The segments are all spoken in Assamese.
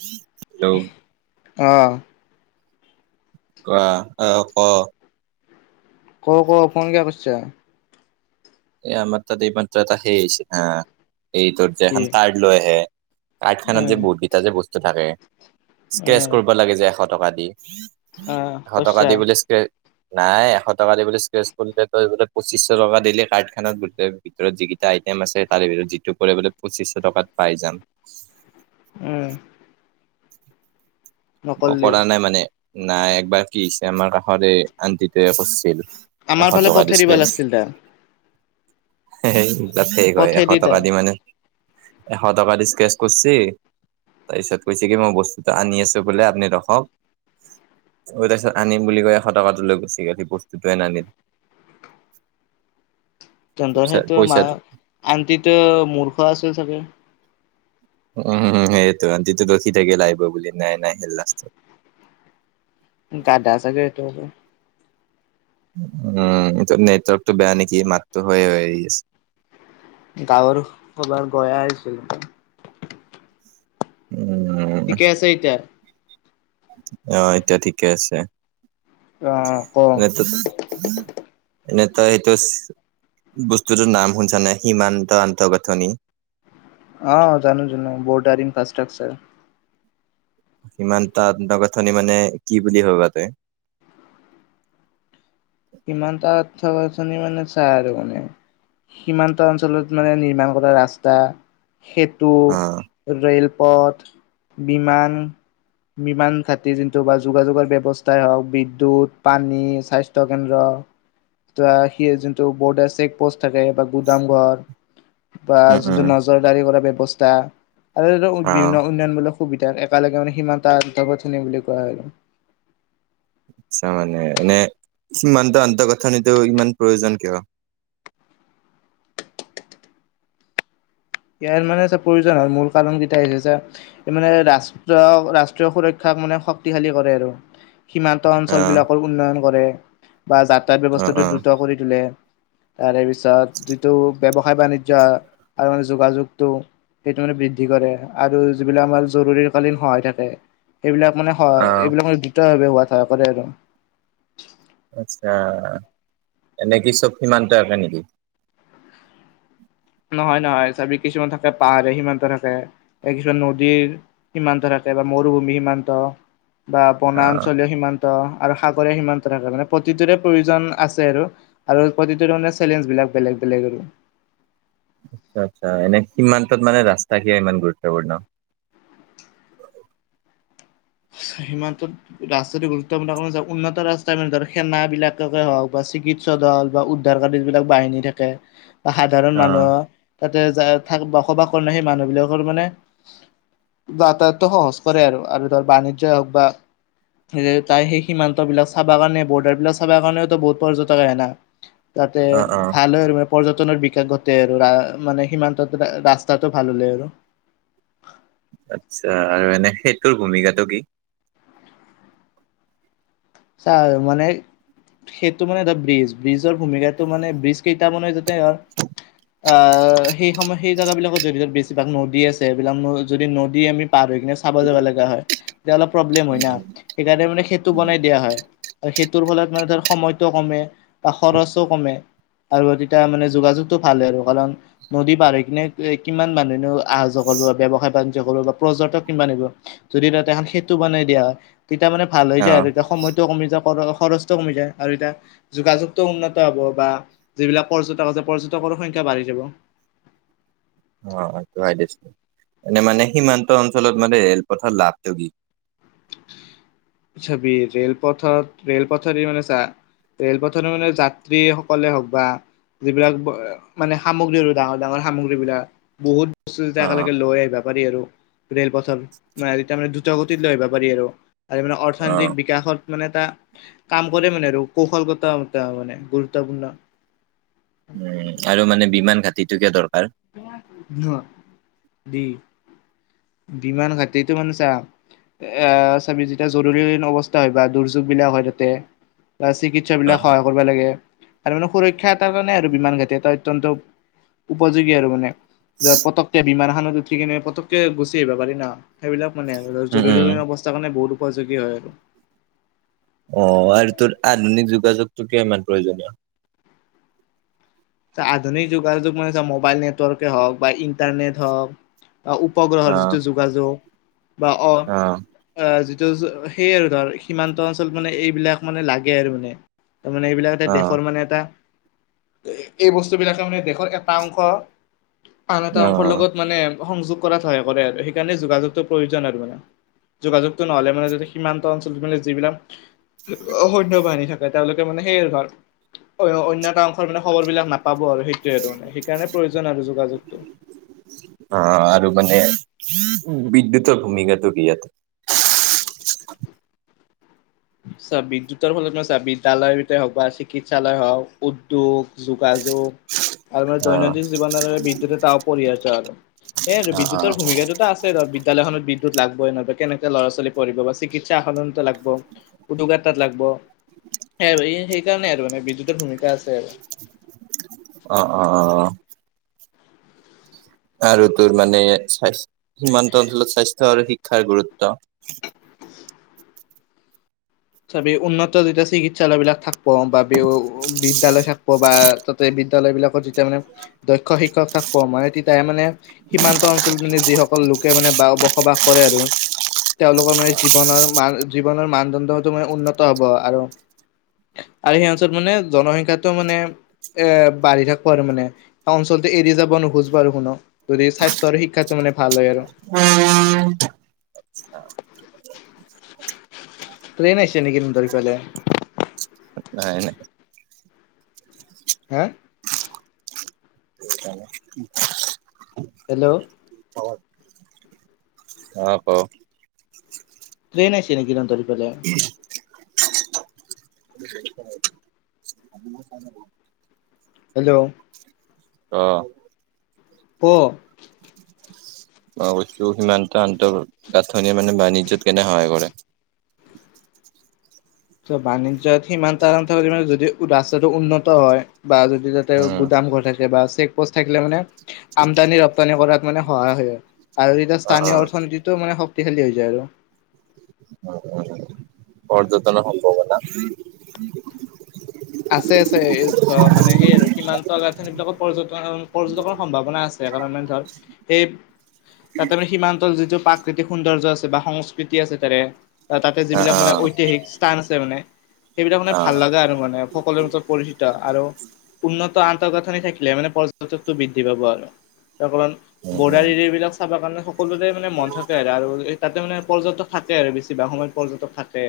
হেল্ল'। অ'। কোৱা? অ', ক'? ক' ক' ফোন কিয়া কৰছা? এই আমাৰ তাতে এইমাত্ৰ এটা সেই হৈছিল হা, এইটো যে কি এখন কাৰ্ড লৈ আহে, কাৰ্ড খনত উম যে বহুত কেইটা যে বস্তু থাকে? স্ক্ৰেচ উম কৰিব লাগে যে এশ টকা দি, আহ এশ টকা কৈছা দি বোলে স্ক্ৰে নাই এশ টকা দি বোলে স্ক্ৰেচ কৰিলে, তই বোলে পঁচিশহ টকা দিলে কাড খানত গোটে ভিতৰত যিকেইটা আইটেম আছে, তাৰে ভিতৰত যিটো পৰে বোলে পঁচিশহ টকাত পাই যাম। উম। মই নকলি কৰা নাই মানে, নাই একবাৰ কি হৈছে আমাৰ কাষৰে আণ্টিটোৱে কৰছিল। আমাৰ এশ ফালে টকা পঠাই দিবা দিছে। লাগিছিল দা সেই এইবিলাক ফেক হয়, পঠাই এশ দা টকা দি মানে এশ টকা দি ত্ৰেচ কৰছি, তাৰ পিছত কৈছে কি মই বস্তুটো আনি আছোঁ। বোলে আপুনি ৰখক। তাৰপিছত আনিম বুলি কৈ এশ টকাটো লৈ গুছি গ'ল, সি বস্তুটোৱে নানিলে। [unintelligible] তেন্তে সেইটো মা পইচাটো আন্টিতো মূৰ্খ আছিল চাগে। উম', উম' সেইটো আন্টিতো ৰখি থাকিল আহিব বুলি নাই নাই নাহিল লাষ্টত। গাধা ছাগে [unintelligible] উম, নেটৱৰ্কটো বেয়া নেকি মাতটো হয় হৈ আছে। গাঁৱৰ কবাৰ পৰাই আহিছিলোঁ। উম। ঠিকে আছে এতিয়া। অহ, এতিয়া ঠিকে আছে। অ ক [unintelligible] এনেই তই এইটো বস্তুটো নাম শুনিছানে? হিমানন্ত আন্তঃগথনি। অ', জানো, জানো বৰ্ডাৰিং ফ্ৰাষ্ট্ৰটাকচাৰ। ইমান তাত গাঁথনি মানে কি বুলি ভাবাতে? হিমানন্ত আন্তঃগাঁথনি মানে চা আৰু মানে। কিমানটা অঞ্চলত মানে নিৰ্মাণ কৰা ৰাস্তা খ অহ',। ৰেলপথ বিমান। বিমান ঘাটি যোনটো বা যোগাযোগৰ ব্যৱস্থাই হওঁক বিদ্যুত পানী স্বাস্থ [unintelligible] কেন্দ্ৰ। প্ৰায় সি যোনটো বৰ্ডাৰ চেক পোষ্ট থাকে বা গুদাম ঘৰ। বা উম উম যোনটো নজৰদাৰি কৰা ব্যৱস্থা আৰু ধ [unintelligible] অ বিভিন্ন উন্নয়নমূলক সুবিধাত একেলগে মানে সিমান তাত বুলি [unintelligible] কোৱা হয়, আৰু। আচ্ছা মানে, এনে সিমান্ত আন্তঃগথনিতো ইমান প্ৰয়োজন কিয়? ইয়াৰ মানে এটা প্ৰয়োজন হয়, মূল কাৰণকেইটা [unintelligible] মানে ৰাষ্ট্ৰ-ৰাষ্ট্ৰীয় সুৰক্ষাক মানে শক্তিশালী কৰে আৰু। সীমান্ত অ', অঞ্চলবিলাকৰ উন্নয়ন কৰে বা যাতাত অ', ব্যৱস্থাটো অ'। দ্ৰুত কৰি তোলে। তাৰে পিছত যিটো ব্যৱসায়, বাণিজ্য আৰু যোগাযোগটো সেইটো মানে বৃদ্ধি কৰে, আৰু যিবিলাক আমাৰ জৰুৰীকালীন সহায় থাকে। সেইবিলাক মানে স অ', এইবিলাক মানে দ্ৰুত ভাৱে হোৱ সহায় কৰে আৰু। আচ্ছা, এনে কি, চব সীমান্ত একে, নেকি? নহয়, নহয় চাবি কিছুমান থাকে পাহাৰে সিমান্ত থাকে, এ কিছুমান নদীৰ সীমান্ত থাকে, বা মৰুভূমি সীমান্ত বা বনা অ'। অঞ্চলীয় সীমান্ত। আৰু সাগৰীয় সীমান্ত থাকে, মানে প্ৰতিটোৰে প্ৰয়োজন আছে আৰু। আৰু প্ৰতিটো ধৰনে চেলেঞ্জ বিলাক বেলেগ, বেলেগ আৰু। আচ্ছা, আচ্ছা, এনে সীমান্তত মানে ৰাস্তা কিয় ইমান গুৰুত্বপূৰ্ণ? সীমান্তত। ৰাস্তাটো গুৰুত্বপূৰ্ণ, উন্নত ৰাস্তা মানে ধৰ, সেনা বিলাকে হওক বা চিক চিকিৎসক দল বা উদ্ধাৰকাৰ যিবিলাক বাহিনী থাকে, বা সাধাৰণ অ', মানুহৰ তাতে যায় থাক, বসবাস কৰে, ন, সেই মানুহবিলাকৰ মানে যাতায়াতো সহজ কৰে আৰু, আৰু ধৰ বানিজ্য হওক বা তাৰ, সেই সীমান্ত বিলাক চাব কাৰণে, বৰ্ডাৰ বিলাক চাব কাৰণেও বহুত পৰ্যটক আহে, না। তাতে অ', অ'। ভাল [unintelligible] পৰ্যটনৰ বিকাশ ঘটে আৰু, ৰা মানে সীমান্তত ৰাস্তাটো ভাল হলে আৰু। আচ্ছ আৰু এনে, সেইটোৰ ভূমিকাটো কি? চা মানে সেইটো মানে এটা ব্ৰিজ, ব্ৰিজৰ ভূমিকাটো মানে ব্ৰিজ কেইটা, বনাই যাতে ধৰ আহ, সেই সময়ত, সেই জেগাবিলাকত যদি বেছিভাগ নদী আছে, সেইবিলাক যদি নদী আমি তাত ৰৈ কেনে চাব যাব লগা হয়, তেতিয়া অলপ প্ৰব্লেম হয় না, সেইকাৰণে মানে সেইটো বনাই দিয়া হয়, আৰু সেইটোৰ ফলত মানে ধৰ, সময়তটো কমে, বা খৰচো কমে। আৰু তেতিয়া মানে যোগাযোগটো ভাল হয় আৰু কাৰণ নদী পাৰ হৈ কিনে, কিমান মানুহেনো অহা-যোৱা কৰিব বা ব্যৱসায়-বাণিজ্য কৰিব বা পৰ্যটক কিমান হ'ব। যদি তাতে, এখন সেইটো বনাই দিয়া হয়, তেতিয়া মানে ভাল হৈ যায় অ', আৰু। এতিয়া সময়টো কমি যায়, খৰচটো কমি যায়। আৰু এতিয়া যোগাযোগটো উন্নত হ'ব বা যিবিলাক পৰ্যটক আছে, পৰ্যটকৰ সংখ্যা বাঢ়ি যাব। অ', হৈ, দিছো, এনে, মানে সীমান্ত অঞ্চলত মানে ৰেলপথত লাভটো কি? [inaudible] চাবি ৰে'ল পথত, ৰে'ল পথৰ দি মানে চা ৰে'লপথত মানে যাত্ৰী সকলে হওক বা যিবিলাক মানে সামগ্ৰী, আৰু ডাঙৰ, ডাঙৰ সামগ্ৰী বিলাক বহুত বস্তু যেতিয়া অ', একেলগে লৈ আহিবা পাৰি আৰু, ৰে'ল পথত তাৰমানে দুৰ্ত গতিত লৈ আহিবা পাৰি আৰু। আৰু মানে অ'। অৰ্থনৈতিক বিকাশত মানে এটা কাম কৰে, মানে আৰু কৌশলগতা মানে গুৰুত্বপূৰ্ণ। উম, আৰু মানে বিমান ঘাটিটো কিয় দৰকাৰ? অ', দি বিমান ঘাটিটো মানে, চা এ, চাবি যেতিয়া, জৰুৰীালীন অৱস্থা হয়, বা দুৰ্যোগ বিলাক হয়, তাতে বা চিকি স্য বিলাক অ', সহায় কৰিব লাগে, ত, মানে সুৰক্ষা এটা কাৰণে, আৰু বিমান ঘাটি এটা অত্যন্ত উপযোগী আৰু মানে। ধৰ, পতকে বিমান এখনত উঠি কিনে, পতকে গুচি আহিব পাৰি ন, সেইবিলাক মানে উম, উম। জৰুৰীকালীন অৱস্থা কাৰণে, বহুত উপযোগী হয় আৰু। অ', আৰু তোৰ আধুনিক যোগাযোগটো কিয় ইমান প্ৰয়োজনীয়? আধুনিক যুগা যুগ মান যে মোবাইল নেটৱৰ্কে হওক বা ইণ্টাৰনেট হওক বা উপগ্ৰহৰ অ', যিটো যোগাযোগ বা অ অ যিটো সেই আৰু ধৰ সীমান্ত অঞ্চলত মানে এইবিলাক মানে লাগে আৰু মানে। তাৰমানে এইবিলাক এ অ', দেশৰ মানে এটা এই বস্তুবিলাকে মানে দেশৰ এটা অংশ আন এটা অংশৰ অ', লগত মানে সংযোগ কৰাত সহায় কৰে আৰু সেইকাৰণে যোগাযোগটো প্ৰয়োজন আৰু মানে। যোগাযোগটো নহ'লে মানে সীমান্ত অঞ্চলটো মানে যিবিলাক সৈন্য বাহিনী থাকে তেওঁলোকে মানে সেই ঘৰ অন্য এটা অংশৰ মানে খবৰবিলাক নাপাব আৰু সেইটোৱে আৰু মানে সেইকাৰণে প্ৰয়োজন আৰু যোগাযোগটো অ আৰু মানে বিদ্যুতৰ ভূমিকাটো কি ইয়াত? চোৱা বিদ্যুতৰ ফলত নহয় চোৱা বিদ্যায়ালয়তে হওক বা চিকিৎসালয় হওক, উদ্যোগ, যোগাযোগ [inaudible] আৰু মানে অ', দৈনন্দিন জীৱনৰ বাবে বিদ্যুত এটা অপৰিহাৰ্য আৰু। এটো অ', অ', বিদ্যুতৰ সুবিধাটোত আছে আৰু বিদ্যালয়খনত বিদ্যুত লাগবই ন কেনেকে ল'ৰা ছোৱালী পঢ়িব বা চিকিৎসা সন লাগব। উদ্যোগ এটাত লাগব, সেই আৰু সেইকাৰণে আৰু মানে বিদ্যুতৰ ভূমিকা আছে আৰু। অ অ অ অ। আৰু তোৰ মানে স্ব্থ সীমান্ত অঞ্চলত স্বাস্থ্য আৰু শিক্ষাৰ গুৰুত্ব। তাপি উন্নত যেতিয়া চিকিৎসালয়বিলাক থাকিব বা বিদ্যালয় থাক বা তাতে বিদ্যালয়বিলাকত যেতিয়া মানে দক্ষ শিক্ষক থাকিব মানে তেতিয়া মানে সীমান্ত অঞ্চলত মানে যিসকল লোকে মানে বা বসবাস কৰে আৰু। তেওঁলোকৰ মানে জীৱনৰ মান জীৱনৰ মানদণ্ডটো মানে উন্নত হব আৰু আৰু সেই অঞ্চলত মানে জনসংখ্যাটো মানে এ বাঢ়ি থাকব আৰু মানে। অঞ্চলটো এৰি যাব নোখোজব আৰু কোন যদি স্বাস্থ আৰু শিক্ষাতটো মানে ভাল হয় আৰু। প্লেন আইছে নক কি তহঁতৰ ইফালে? নাই নাই। হা [inaudible] হেল্ল' অ ক। ট্ৰেইন আইছে নেকি তহঁতৰ ইফালে? [unintelligible] হেল্ল' অ ক বস্তু সিমান্ত আন্তঃগাঁথনিয়ে মানে বাণিজ্যত কেনে সহায় কৰে? ত বাণিজ্যত সিমান্ত [unintelligible] যদি ৰাস্তাটো উন্নত হয়। বা যদি তাতে উম, গুদাম ঘৰ থাকে বা চেক প'ষ্ট থাকিলে মানে আমদানি ৰপ্তানি কৰাত মানে সহায় হয় আৰু। আৰু এতিয়া অ', স্থানীয় অৰ্থনীতিটো মানে শক্তিশালী হৈ যায় আৰু। উ উ উ পৰ্যতন সম্ভাৱনা আছে আছে ধ মানে সেই আৰু সীমান্ত গঠনিবিলকত পৰযটন পৰ্যটকৰ সম্ভাৱনা আছে। সেইকাৰণ ধৰ সেই তাতে মানে সীমান্তৰ যিটো প্ৰাকৃতিক সৌন্দৰ্য আছে বা সংস্কৃতি আছে তাৰে অ তাতে অ', যিবিলাক মানে অ', ঐতিহাসিক স্থান আছে মানে সেইবিলাক মানে ভাল অ', লাগা আৰু মানে, সকলোৰে ওচৰত পৰিচিত আৰু উন্নত আন্তঃগাঁথনি থাকিলে মানে পৰ্যটকটো বৃদ্ধি পাব আৰু, তাৰপণ উম, বৰ্ডাৰ উম, এৰিয়া এই বিলাক চাবৰ কাৰণে সকলোৰে মানে মন থাকে আৰু আৰু তাতে মানে পৰ্যটক, থাকে আৰু বেছিভাগ সময়ত পৰ্যটক থাকে।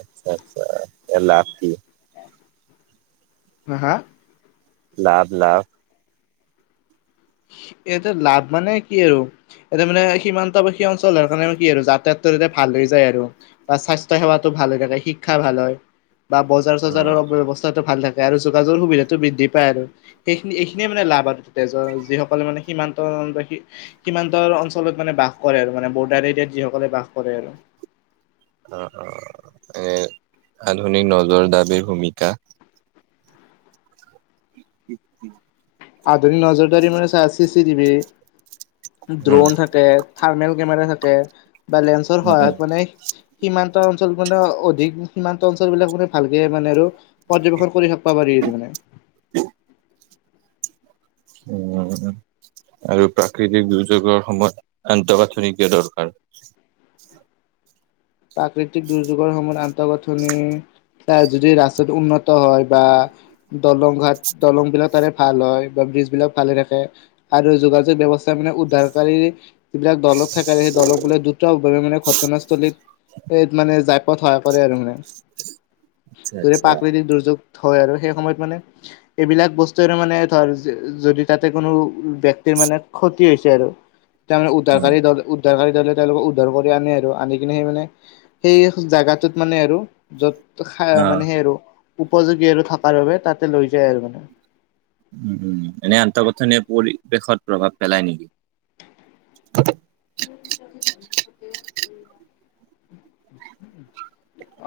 আচ্চ্ছা আচ্ছা। এলাহ কু, হা হা, লাভ লাভ ইয়াতে লাভ মানে কি আৰু, এতিয়া মানে সীমান্তবাসী অঞ্চল হৰ কাৰণে কি আৰু যাতায়াত এতে ভাল হৈ যায় আৰু, বা স্বাস্থ্য সেৱাতো ভাল হৈ থাকে শিক্ষা ভাল হয়। বা বজাৰ উম, চজাৰৰ ব্যৱস্থাটো ভাল থাকে আৰু যোগাযোগৰ সুবিধাটো বৃদ্ধি পায় আৰু, সেইখিনি এইখিনিয়ে মানে লাভ আৰু তেজৰ যিসকলে মানে সীমান্ত বাখি, সীমান্তৰ অঞ্চলত মানে বাস কৰে আৰু মানে বৰ্ডাৰ এৰিয়াত যিসকলে বাস কৰে আৰু, অ অ [unintelligible] আধুনিক নজৰ দাবীৰ ভূমিকা, আধুনিক নজৰ দাৰি মানে চা চি যিবি, উম, ড্ৰোন থাকে থাৰ্মেল কেমেৰা থাকে বা লেন্ঞ্চৰ উম, উম, সহায়ত মানে, সীমান্ত অঞ্চল মানে অধিক সীমান্ত অঞ্চল বিলাক মানে ভালকে মানে আৰু, পৰ্যবেক্ষণ কৰি থাকিবা পাৰি আৰু মানে, [unintelligible] আৰু প্ৰাকৃতিক দুৰ্যোগৰ সময়ত আন্তঃগাঁথনি কিয় দৰকাৰ? প্ৰাকৃতিক দুৰ্যোগৰ সময়ত আন্তঃগাঁথনি। এয়া যদি ৰাস্তাতটো উন্নত হয় বা, দলং ঘাট দলং বিলাক তাৰে ভাল হয় বা ব্ৰিজবলাক ভালে থাকে, আৰু যোগাযোগ ব্যৱস্থা মানে উদ্ধাৰকাৰী, যিবিলাক দলত থাকে সেই দলক বোলে দুটাভাৱে মানে ঘটনাস্থলীত, স মানে জাইপথ সহায় কৰে আৰু মানে আচ্ছা ধৰে আচ্ছা প্ৰাকৃতিক দুৰ্যোগ, হয় আৰু সেই সময়ত মানে, এইবিলাক বস্তুৰে মানে ধৰ যদি তাতে কোনো ব্য়ক্তিৰ মানে ক্ষতি হৈছে আৰু, [inaudible] তাৰমানে অ', উদ্ধাৰকাৰী দ উদ্ধাৰকাৰী দলে তেওঁলোকক উদ্ধাৰ কৰি আনে আৰু আনি কিনে সেই মানে, সেই জাগাটোত মানে আৰু য'ত অ', মানে সেই আৰু, উপযোগী আৰু থকাৰ বাবে তাতে লৈ যায় আৰু, উম এনে আন্তঃগথনিৰ পৰিৱেশত প্ৰভাৱ পেলাই নেকি?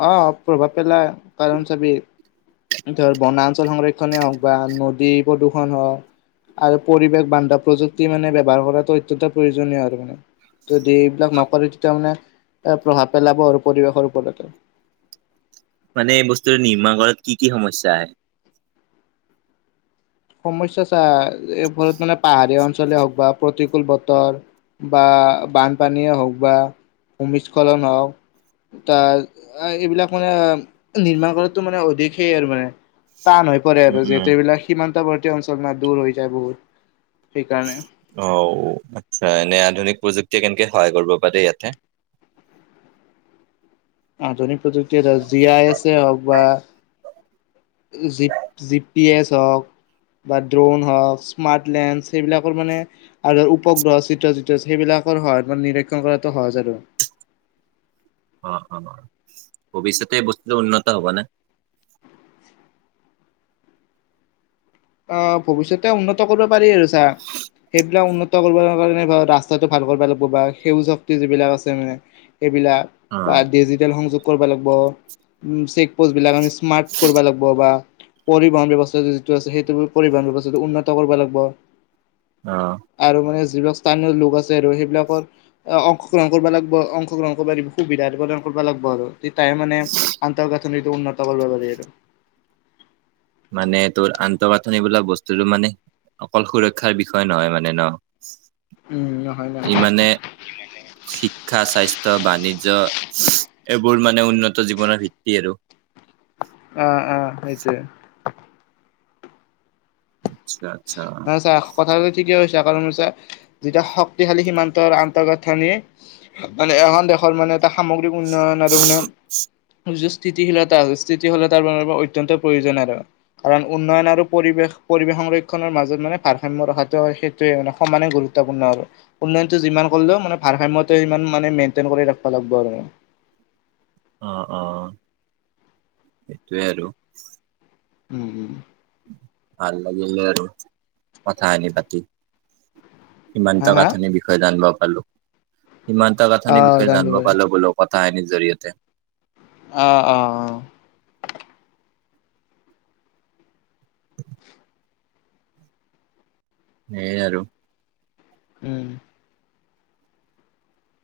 অ প্ৰভাৱ পেলাই কাৰণ চাবি, ধৰ বনাঞ্চল সংৰক্ষণেই হওক বা নদী প্ৰদূৰণ হওক, আৰু পৰিৱেশ বান্ধা প্ৰযুক্তি মানে ব্যয়ৱাৰ কৰাটো অত্যন্ত প্ৰয়োজনীয় আৰু, যদি এইবিলাক নকৰে তেতিয়া মানে এ প্ৰভাৱ পেলাব আৰু পৰিৱেশৰ ওপৰতে, মানে এই বস্তুৰ নিৰ্মান কৰাত কি কি সমস্যা আহে? সমস্যা চা এই ফৰত মানে পাহাৰীয়া অঞ্চলে হওক বা প্ৰতিকূুল বতৰ, বা বানপানীয়ে হওক বা ভূমিস্খলন হওক, তাৰ এইবিলাক মানে নিৰ্মাণ কৰাটো মানে অধিক সেই আৰু মানে, টান হৈ পৰে উম, আৰু উম, যিহেতু এইবিলাক সীমান্তৱৰ্তী অঞ্চল ন, দূৰ হৈ যায় বহুত, সেইকাৰণে। অ', আচ্ছা, এনে আধুনিক প্ৰযুক্তিয়ে কেনেকে সহায় কৰিব পাৰে ইয়াতে? আধুনিক প্ৰযুক্তি এটা জি আৰ এছেই হওঁক বা জিপ-জি পি এছ হওঁক বা ড্ৰোন হওঁক, স্মাৰ্ট লেন্স, সেইবিলাকৰ মানে আৰু উপগ্ৰহৰ চিত্ৰ-চিত্ৰ সেইবিলাকৰ সহায়ত মানে নিৰীক্ষণ কৰাটো সহজ আৰু। অ' অ', ভৱিষ্যতে এই বস্তুটো উন্নত হ'ব নে? অ', ভৱিষ্যতে উন্নত কৰিব পাৰি আৰু চা সেইবিলাক উন্নত কৰিব কাৰণে ৰাস্তাটো ভাল কৰিব লাগিব বা সেউজ শক্তি যিবিলাক আছে মানে এইবিলাক বা অ'। ডিজিটেল সংযোগ কৰিব লাগিব, উম, চে'কপ'ষ্ট বিলাক, আমি স্মাৰ্ট কৰিব লাগিব বা পৰিবহন ব্যৱস্থাটো যিটো আছে সেই পৰিবহন ব্যৱস্থাটো উন্নত কৰিব লাগিব। অ'। আৰু মানে যিবিলাক স্থানীয় লোক আছে আৰু সেইবিলাকৰ অংশগ্ৰহণ কৰিব লাগিব, অংশগ্ৰহণ কৰিব লাগিব সুবিধা প্ৰদান কৰিব লাগিব আৰু। তেতিয়াই মানে আন্তঃগাঁথনিটো উন্নত কৰিব পাৰি আৰু। মানে তোৰ আন্তঃগাঁথনি বোলা বস্তুটো মানে অকল সুৰক্ষাৰ বিষয় নহয় মানে ন, উম নহয় নহয় ই মানে শিক্ষা, স্বাস্থ্য, বাণিজ্য, এইবোৰ মানে উন্নত জীৱনৰ ভিত্তি আৰু। অ' অ', সেইটোৱেই। আচ্ছা আচ্ছা মানে চা কথাটোটো ঠিকেই কৈছা, কাৰণ হৈছে যেতিয়া শক্তিশালী সীমান্তৰ আন্তঃগাঁথনি মানে এখন দেশৰ মানে এটা সামগ্ৰিক উন্নয়ন আৰু উন্নয়ন জুচ স্থিতিশীলতা আছে, স্থিতিশীলতাৰ বাবে অত্যন্ত প্ৰয়োজন আৰু কাৰণ উন্নয়ন আৰু পৰিৱেশ-পৰিৱেশ সংৰখ খনৰ মাজত মানে ভাৰসাম্য ৰখাটো সেইটোৱেই, মানে সমানে গুৰুত্বপূৰ্ণ আৰু উন্নয়নটো যিমান কৰিলেও মানে ভাৰসাম্যটো সিমান মানে মেইনটেইন কৰি ৰাখিব লাগিব আৰু। অ' অ', সেইটোৱে আৰু। উম উম। ভাল লাগিলে আৰু কথাখিনি পাতি। সীমান্ত হা হা গাঁথনিৰ বিষয়ে জানিব পাৰিলোঁ সীমান্ত অ গাঁথনিৰ বিষয়ে জান জানিব পাৰিলোঁ বুলো কথাখিনিৰ জৰিয়তে। অ' অ' অ'। সেইয়েই আৰু। উম।